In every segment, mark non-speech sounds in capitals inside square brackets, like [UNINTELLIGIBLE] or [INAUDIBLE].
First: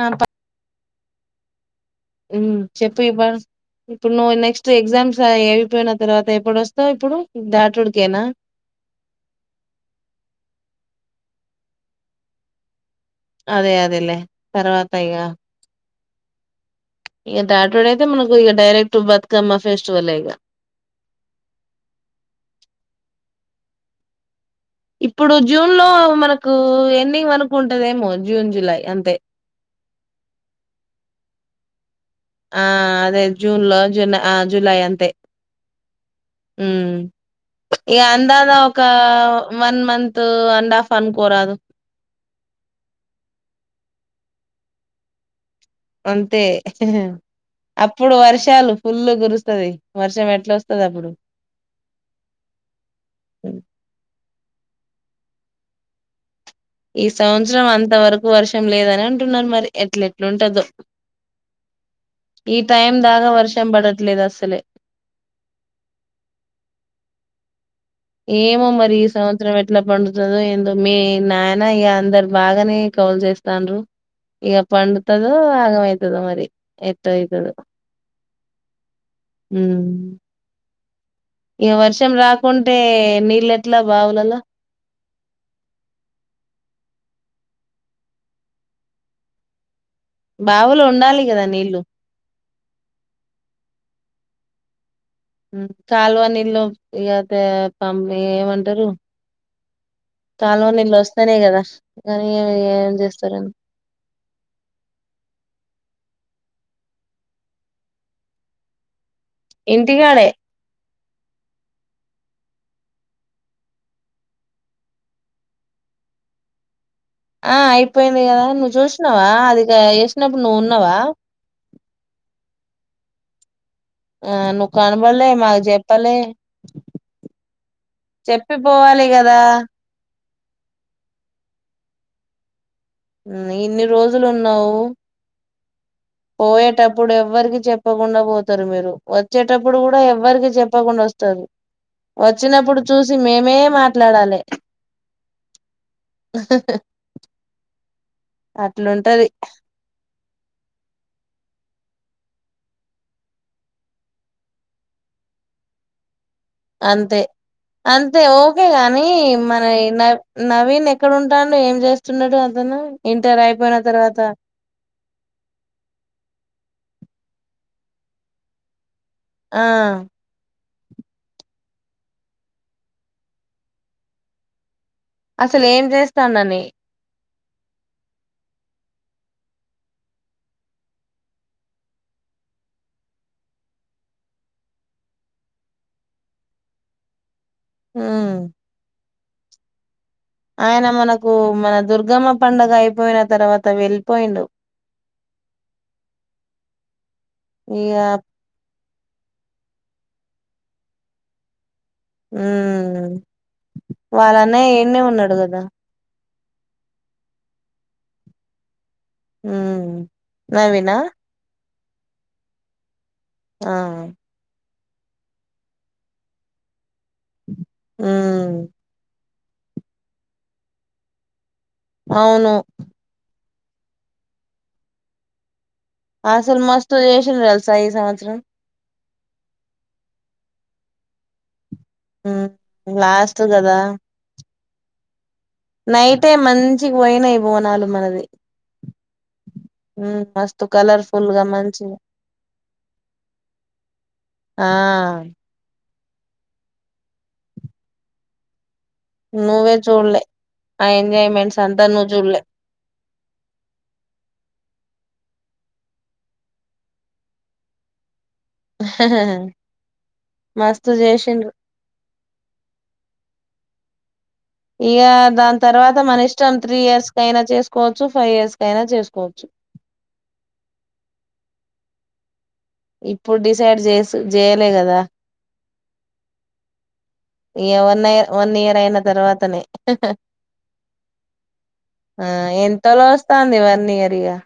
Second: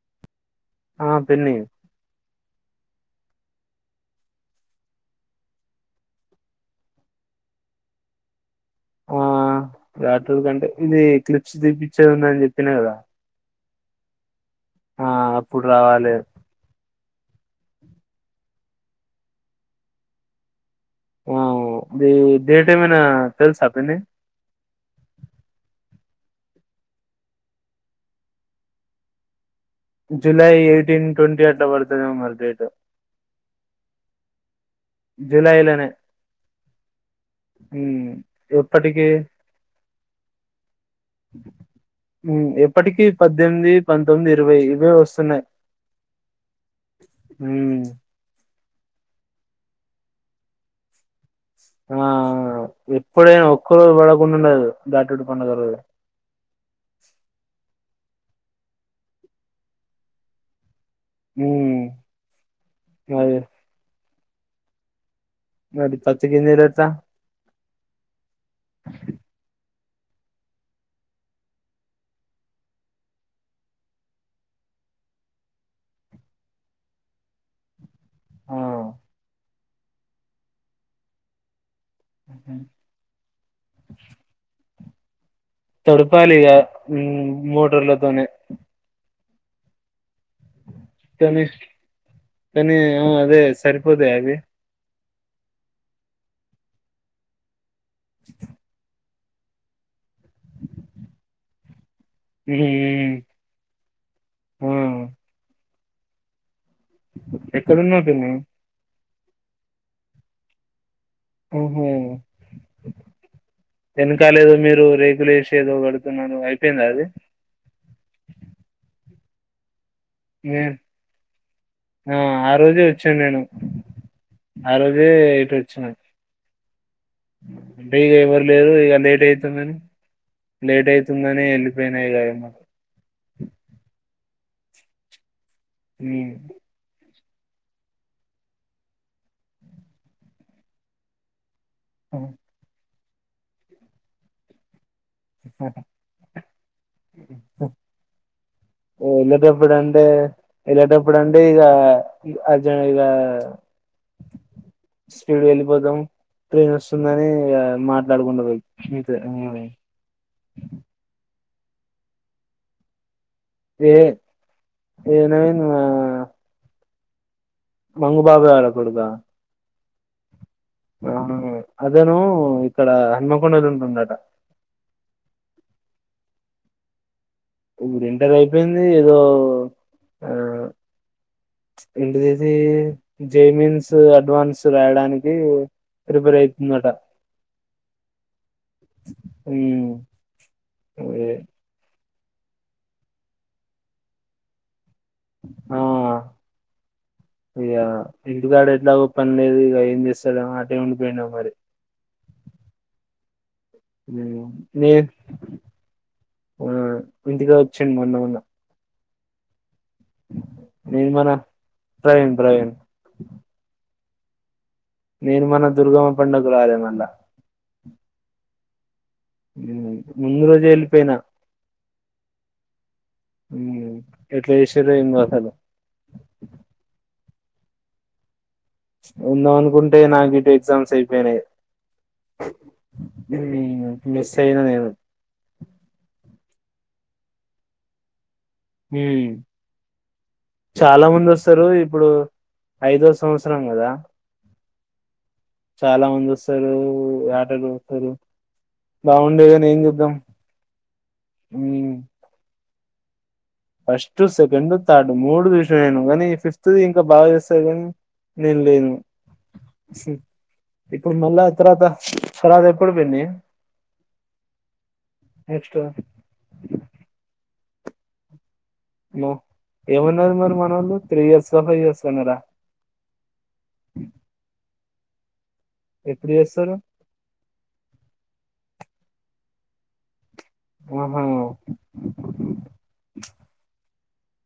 ఆ ఆ పిన్ని చెప్పు [UNINTELLIGIBLE] ఇప్పుడు నువ్వు నెక్స్ట్ ఎగ్జామ్స్ అయిపోయిన తర్వాత ఎప్పుడు వాస్తవ ఇప్పుడు దాటుడికేనా రతిరి కంటే ఇది క్లిప్స్ తీప్పించేది ఉంద అని చెప్పిన కదా అదే అదేలే తర్వాత ఆ ఇగ అప్పుడు రావాలి ఇక డాటోడ్ అయితే మనకు ఇక డైరెక్ట్ బతుకమ్మ ఫెస్టివల్ ఇక ఆ ఇది డేట్ ఏమైనా తెలుసా పిన్ని ఇప్పుడు జూన్ లో మనకు ఎండింగ్ అనుకుంటద ఏమో జూన్ జులై అంతే జులై ఎయిటీన్ ట్వంట ఆటా ఆ అదే జూన్ లో జూలై ఆ జులై అంతే జూలైలోనే ఉమ్ ఇగా [UNINTELLIGIBLE] ఒక ఎప్పటికి వన్ మంత అండ్ఫ్ అనుకోరాదు ఉమ్ ఎప్పటికి పద్దెనిమిది పంతొమ్మిది ఇరవై ఇవే వస్తున్నాయి అంతే ఉమ్ అప్పుడు వర్షాలు ఫుల్లు కురుస్తుంది వర్షం ఎట్లా వస్తుంది అప్పుడు ఆ ఎప్పుడైనా ఒక్క రోజు కూడా పని ఉండదు దాటుడు పండగ రోజు ఈ సంవత్సరం అంత వరకు వర్షం లేదని అంటున్నరు మరి ఎట్ల ఎట్లు ఉంటదో ఉమ్ ఈ టైం దాగా అదే వర్షం పడట్లేదు అస సలే మరి పత్తి గింజలెట్లా ఏమో మరి ఈ సంవత్సరం ఎట్లా పండుతదో ఏందో మీ నానా ఇక అందరు బాగానే కౌల్ చేస్తాండ్రు ఇక పండుతదో ఆగమవుతదో మరి ఎట్ట అయితదో ఆ హ్మ్ ఇగ వర్షం రాకుంటే నీళ్ళ ఎట్లా బావులల్లా తడపాలిగా ఉ మోటర్లతోనే బావులు ఉండాలి కదా నీళ్ళు కని ఆ అదే సరిపోతయా అవి కాల్వ నీల్లో ఇగ పంపి ఏమంటరు కాల్వనీళ్లు వస్తేనే కదా కానీ ఎ ఏం మ్మ్ చేస్తారో ఆ ఎక్కడ ఉన్నావు పిన్ని ఇంటికాడే ఓహో వెనకాలేదో మీరు రేకులేసి ఏదో కడుతున్నారు అయిపోయిందా అది ఆ అయిపోయింది కదా. నువ్వు చూసినవా అది న్నప్పుడు నే- నువ్వున్నావా జే వచ్చిన్ నేను ఆ నువ్వు రోజే కనపడలే ఇటు మాకు వచ్చిన చెప్పాలే అంటే ఇక ఎవరు లేరు ఇక చెప్పిపోవాలి లేట్ కదా అయితుందని లేట్ అయితుందని వెళ్ళిపోయినాయి గదా ఇన్ని రోజులు ఉన్నావు మ్మ్ పోయేటప్పుడె ఎవ్వరికి చెప్పకుండా పోతరు మీరు వచ్చేటప్పుడు కూడా ఎవ్వరికి చెప్పకుండా వస్తరు వచ్చినప్పుడు చూసి మేమే మాట్లాడాలె అట్లుంటది వెళ్లేటప్పుడు అంటే వెళ్ళేటప్పుడు అంటే ఇక అర్జెంట్ ఇక స్పీడ్గా వెళ్ళిపోతాం. పెయిన్ అంతే వస్తుందని ఇగ అంతే మాట్లాడుకుండా ఓకే గాని మీతో మన న నవీన్ ఎక్కడున్ టాండు ఏం చేస్తున్నాడు అతను ఇంటర్ అయిపోయిన ఏ తర్వాత [UNINTELLIGIBLE] మంగు బాబాయ్ వాళ్ళ కొడుకా ఆ ఆ అదేను ఇక్కడ హన్మకొండలుంటుండట అసలు ఏం చేస్తాండని ఇప్పుడు ఇంటర్ అయిపోయింది ఏదో ఆ ఇంటి తీసి జైమిన్స్ అడ్వాన్స్ రాయడానికి ప్రిపేర్ అయితుందట మ్ ఉమ్ ఆయన మనకు మన దుర్ ర్గమ్మ పండుగ అయిపోయిన తర్వాత వెళ్ళిపోయిండు ఆ ఇగ హిందుగాడు ఎట్లాగో పనిలేదు ఇగ ఏం చేస్తాడేమో అటే ఉండిపోయిండో మరి మ్ వాళ్ళన్న నే ఈడ్నే ఉన్నాడు గదా ఆ ఇంటికే వచ్చిండు మొన్న మొన్న మ్ నవీనా ట్రైన్ ట్రైన్ ఆ నిర్మన దుర్గమ్మ పండగక్కు రాలే మల్ల మ్మ్మ్ ముందు రోజే ఎళ్ళిపోయినా అవును ఉం ఎట్ల చేసిర్రో ఏందో అసలు అసలు మస్తు చేసిండ్రు తెలుసా ఈ సంవత్సరం ఉందాం అనుకుంటే నాకిటు ఎగ్జామ్స్ ఐపోయినాయ్ ఉమ్ లాస్ట్ కదా [UNINTELLIGIBLE] మిస్ అయినా నేను నైటే మంచిగ పోయినాయి బోనాలు మనది హుమ్ ఉమ్ మస్తు చాలా కలర్ఫుల్ మంది గా వస్తారు మంచిగా ఇప్పుడు ఐదో సంవత్సరం గదా ఆ చాలా మంది వస్తారు యాట గొడ్తరు నువ్వే చూడలే ఆ ఎంజాయ్మెంట్స్ అంతా ఉమ్ నువ్ జూడ్ లే ఫస్ట్ సెకండ్ తార్డ్ మూడు చూసా నేను కానీ ఫిఫ్త్ ఇంకా బాగా చేస్తారు కాని నేను లేను మస్తు ఇప్పుడు మళ్ళా చేసిండ్రు తర్వాత తర్వాత ఎప్పుడు పిన్ని ఇగ దాని నెక్స్ట్ తర్వాత మన ఇష్టం త్రీ ఇయర్స్ కైనా చేస్ కోచు ఫైస్ ము ఏమన్నారు మరి మన ఓళ్ళు త్రీ ఇయర్స్ [INAUDIBLE] సన్నరా ఇప్పుడు డిసైడ్ జెస్ జెయలే గదా ఎప్పుడు చేస్తారు ఏ వన్ వన్ ఇయర్ అయి తర్వాతనే హహ్ ఆహా ఆ ఎంతలో వస్తాంది ఇవ్వన్ని దిగా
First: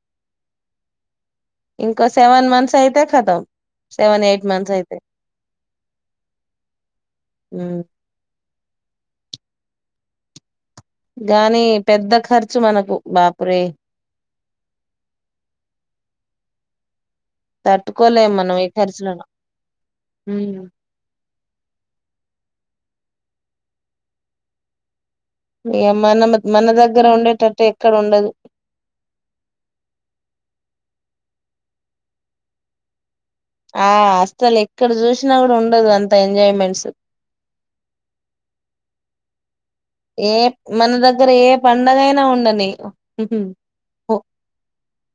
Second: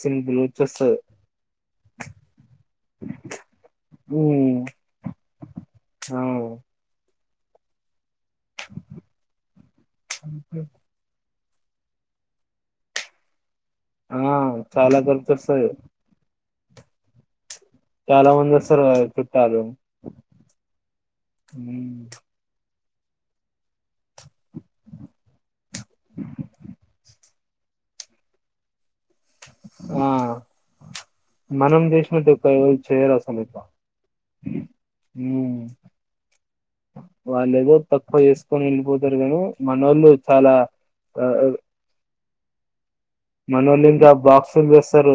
సిం బ్లు చస్ ఇంకో సెవెన్ మంత్స్ అయితే కతమ్ సెవెన్ ఎయిట్ ఉమ్ మంత్స్ అయితే ఆ హమ్ ఒకే గాని పెద్ద ఖర్చు మనకు బాపురే ఆ చాలా ఖర్చు వస్తది చాలా తట్టుకోలేం మంది మనం ఈ వస్తరు గదా ఖర్చులను చుట్టాలు హమ్ ఇ మన మన దగ్గర ఉండేట టె ఎక్కడుండదు ఆ మనం చేసినంత ఉపా ఎవరు చెయ్యరు ఆ అస్సలు ఎక్కడ చూసినా కూడా ఉమ్ ఉండదు అంత ఎంజాయ్మెంట్స్ సరే నేను ఏ మన దగ్గర ఏ పండగైనా ఉండని [INAUDIBLE] మనోళ ఇంకా బాక్సులు తెస్తరు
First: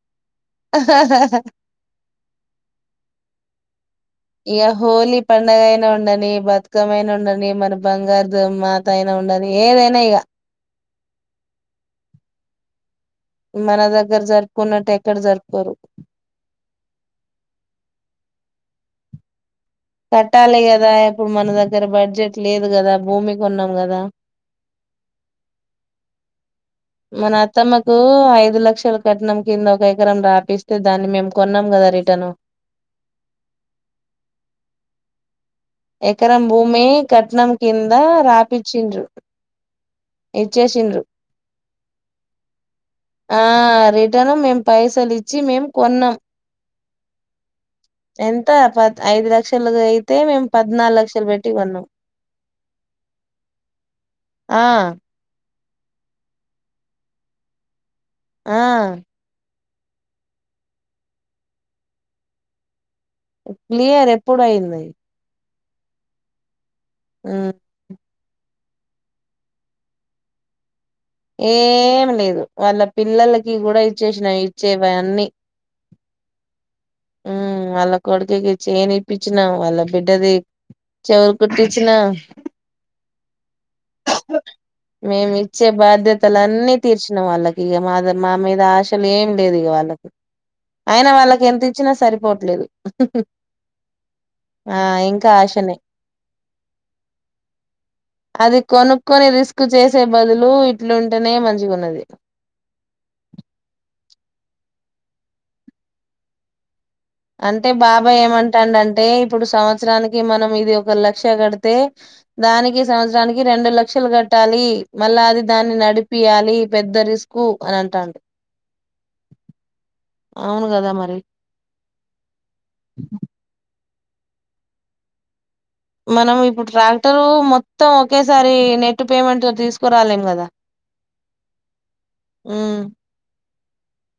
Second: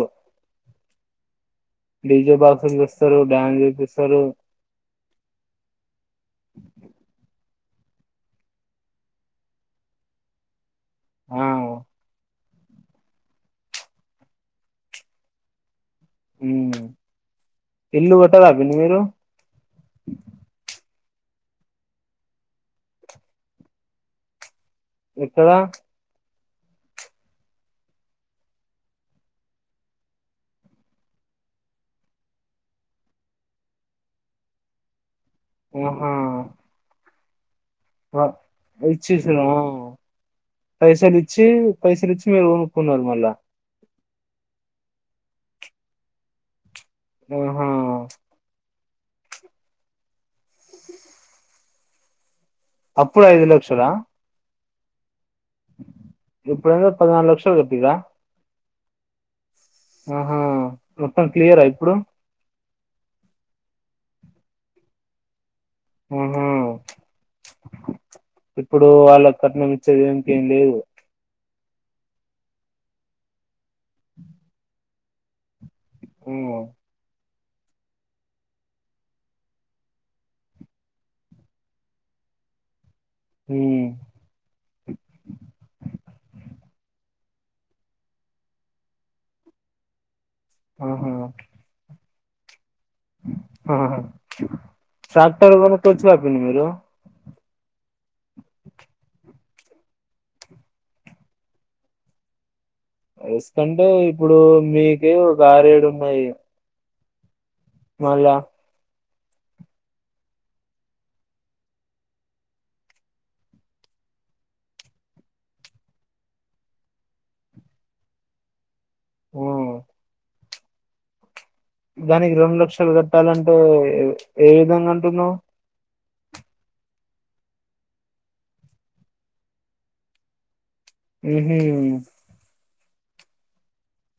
డీజే బాక్స్లూ తెస్తరు డ్యాన్ చూపిస్ ఇగ హోలీ పండగ అయినా ఉండని బతుకమ అయినా ఉండని మ బంగారు ద మాత అయినా ఉండాలి ఏదైనా ఇగ ఆ మన దగ్గర జరుపుకున్నట్టు ఎక్కడ జరుపుకోరు హమ్ ఇల్లు కొట్టదా మరి మీరు కట్టాలి కదా ఇప్పుడు మన దగ్గర బడ్జెట్ లేదు గదా భూమి కొన్నాం కదా ఎక్కడా మన అత్తమ్మకు ఐదు లక్షలు కట్నం కింద ఒక ఎకరం రాపిస్తే దాన్ని మేము కొన్నాం కదా రిటర్న్ ఆహా ఎకరం భూమి కట్నం కింద రాపిచిండ్రు పైసలిచ్చి పైసలు ఇచ్చి మీరు కొనుక్కున్నరు మళ్ళా టను మేం పైసలిచ్చి మేము కొన్నాం ఆహా ఎంత పా ఐదు లక్షలు అయితే మేము పద్నాలుగు లక్షలు పెట్టి కొన్నాం అప్పుడు ఐదు లక్షల ఆ ఇప్పుడుంద పదినాాలుగు లక్షలు [UNINTELLIGIBLE] ఆ ఆహా మొత్తం క్లియరా ఇప్పుడు క్లియర్ ఇప్పుడు అయింది ఉహ ఉమ్, ఇప్పుడు వాళ్ళ కట్నం ఇచ్చేది ఇంకేం లేదు ఏం లేదు వాళ్ళ పిల్లలకి కూడా ఇచ్చేసినావి ఇచ్చే అన్ని ఓ ఉ వాళ్ళ కొడుకికి చేన్ ఇప్పిచ్చినా వాళ్ళ బిడ్డది చెవులు కుట్టించినా ఉమ్ మేము ఇచ్చే బాధ్యతలు అన్నిీ తీర్చిన వాళ్ళకి ఇక మా మా మీద ఆశలు ఏమి లేదు ఇక వాళ్ళకి అయినా ఆహా వాళ్ళకి ఎంత సరిపోవట్లేదు ఆహా ఆ ఇంకా ట్రాక్టర్ ఆశనే కొనుక్కోవచ్చుగా పిన్ని మీరు అది కొనుక్కని రిస్ చేసే బదులు ఇట్లుంటేనే మంచిగున్నది ఎసుకంటే ఇప్పుడు మీకే ఒక ఆరు ఏడు ఉన్నాయి అంటే బాబాయ మళ్ళా ఏమంటాండ అంటే ఇప్పుడు సంవత్సరానికి మనం ఇది ఒక లక్ష కడితే దానికి సంవత్సరానికి రెండు లక్షలు కట్టాలి మళ్ళా అది దాన్ని నడిపియాలి పెద్ద రిస్క్ అని అంటాండు ఆఓ అవును కదా మరి దానికి రెండు లక్షలు కట్టాలంటే ఏ విధం గా అంటున్నావ్ మనం ఇప్పుడు ట్రాక్టరు మొత్తం ఒకేసారి నెట్ పేమెంట్ తో తీసుకురాలేం కదా ఆహ ఆ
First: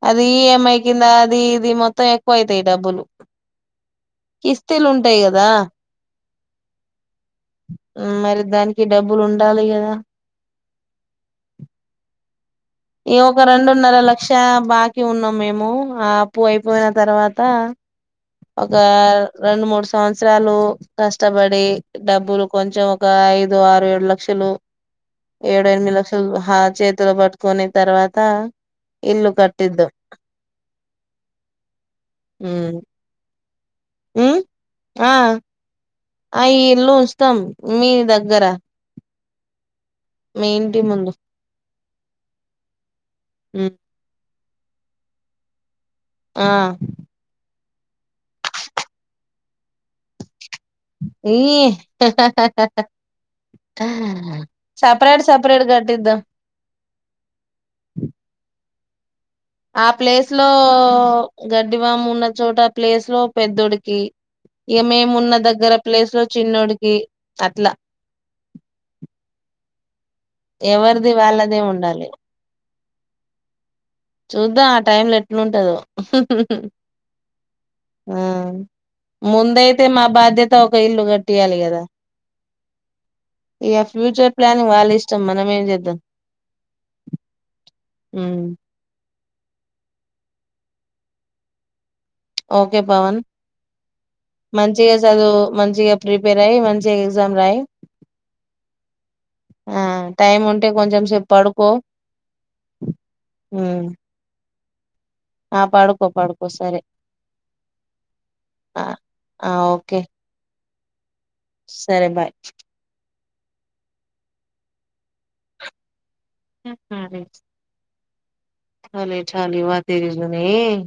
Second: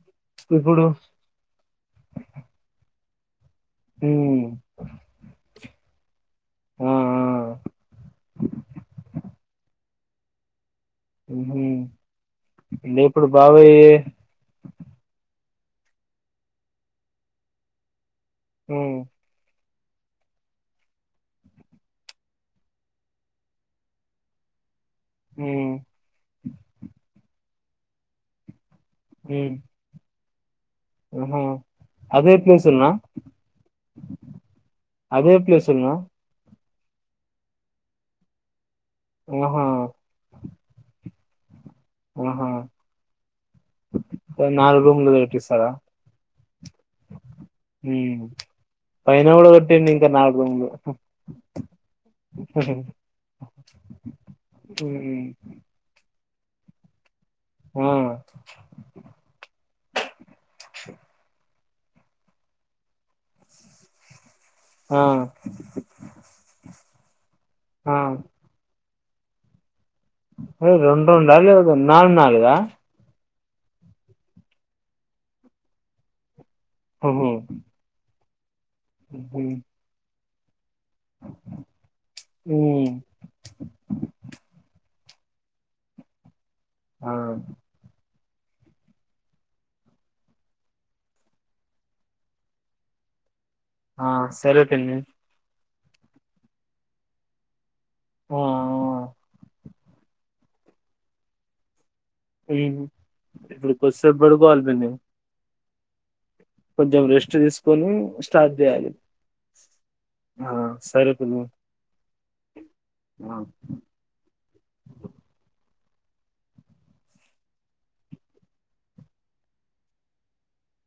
అది ఈఎంఐ ఇప్పుడు కింద అది ఇది మొత్తం ఎక్కువ అవుతాయి డబ్బులు ఉమ్ కిస్తీలు ఉంటాయి కదా ఆ ఆ మరి దానికి డబ్బులు ఉండాలి కదా ఉహు అంటే ఈ ఇప్పుడు ఒక బాబాయ్ రెండున్నర లక్ష బాకీ ఉన్నాం మేము ఆ అప్పు అయిపోయిన తర్వాత ఒక ఉమ్ రెండు మూడు సంవత్సరాలు కష్టపడి డబ్బులు కొంచెం ఒక ఐదు ఆరు ఏడు లక్షలు ఏడు ఉమ్ ఎనిమిది లక్షలు హ చేతుల బతు కొనే తర్వాత ఇల్లు కట్టిదాం హా అదే ప్లేస్ ల ఉమ్ న్నా ఉమ్ అదే ప్లేస్ న్నా ఇ ఇల్లు ఉస్తాం మీ దగ్గర ఆహా మీ ఇంటి ముందు ఆహా ఉమ్ ఓ నాలుగు రూమ్లు కట్టిస్తార ఆ హ్మ్ పైన కూడా కొట్టటి ఇంకా నాాలుగు రూంలు ఈ హ హ హ సప్రేట్ ఉమ్ సపరేట్ కట్టిందం ఆ ఆ ప్లేస్ లో గడ్డివాము ఉన్న చోట ఆ ప్లేస్ లో పెద్దోడికి ఇగ ఆ మేము ఉన్న దగ్గర ప్లేస్ లో చిన్నడోకి అట్లా ఆ అ ఎవరిది రెండు రెండు వాళ్ళదే లేకపోతే ఉండాలి నాలుగు నాలుగు అ చూద్దాం ఆ టైమ్ లో ఎట్లుంటదో ఓహో ఆ ముందైతే మా బాధ్యత్ త ఒక ఇల్లు కట్టియాలి కదా ఉమ్ ఇగ ఫ్యూచర్ ప్లాన్ వాళ్ళ ఇష్ట ఇచ్చ మనం ఏం చేద్దాం అవును ఉ ఓకే పవన్ ఆ సరే పిన్ని మంచిగా చదువు మంచి మంచిగా ప్రిపేర్ అయ్యి మంచిగా ఎగ్జామ్ రాయి ఆ ఆ టైం ఉంటే కొంచెం సేపు పడుకో ఉ ఇప్పుడు ఉమ్. కోసేపు బాడుకోవాలి బెందేవు ఆ పడుకో పడుకో సరే కొంచెం రెస్ట్ తీసుకొని స్టార్ట్ ఆ చేయాలి ఆ ఓకే ఆ సరే పిన్ని సరే బాయ్ ఆ [UNINTELLIGIBLE] చాలే చాల [UNINTELLIGIBLE]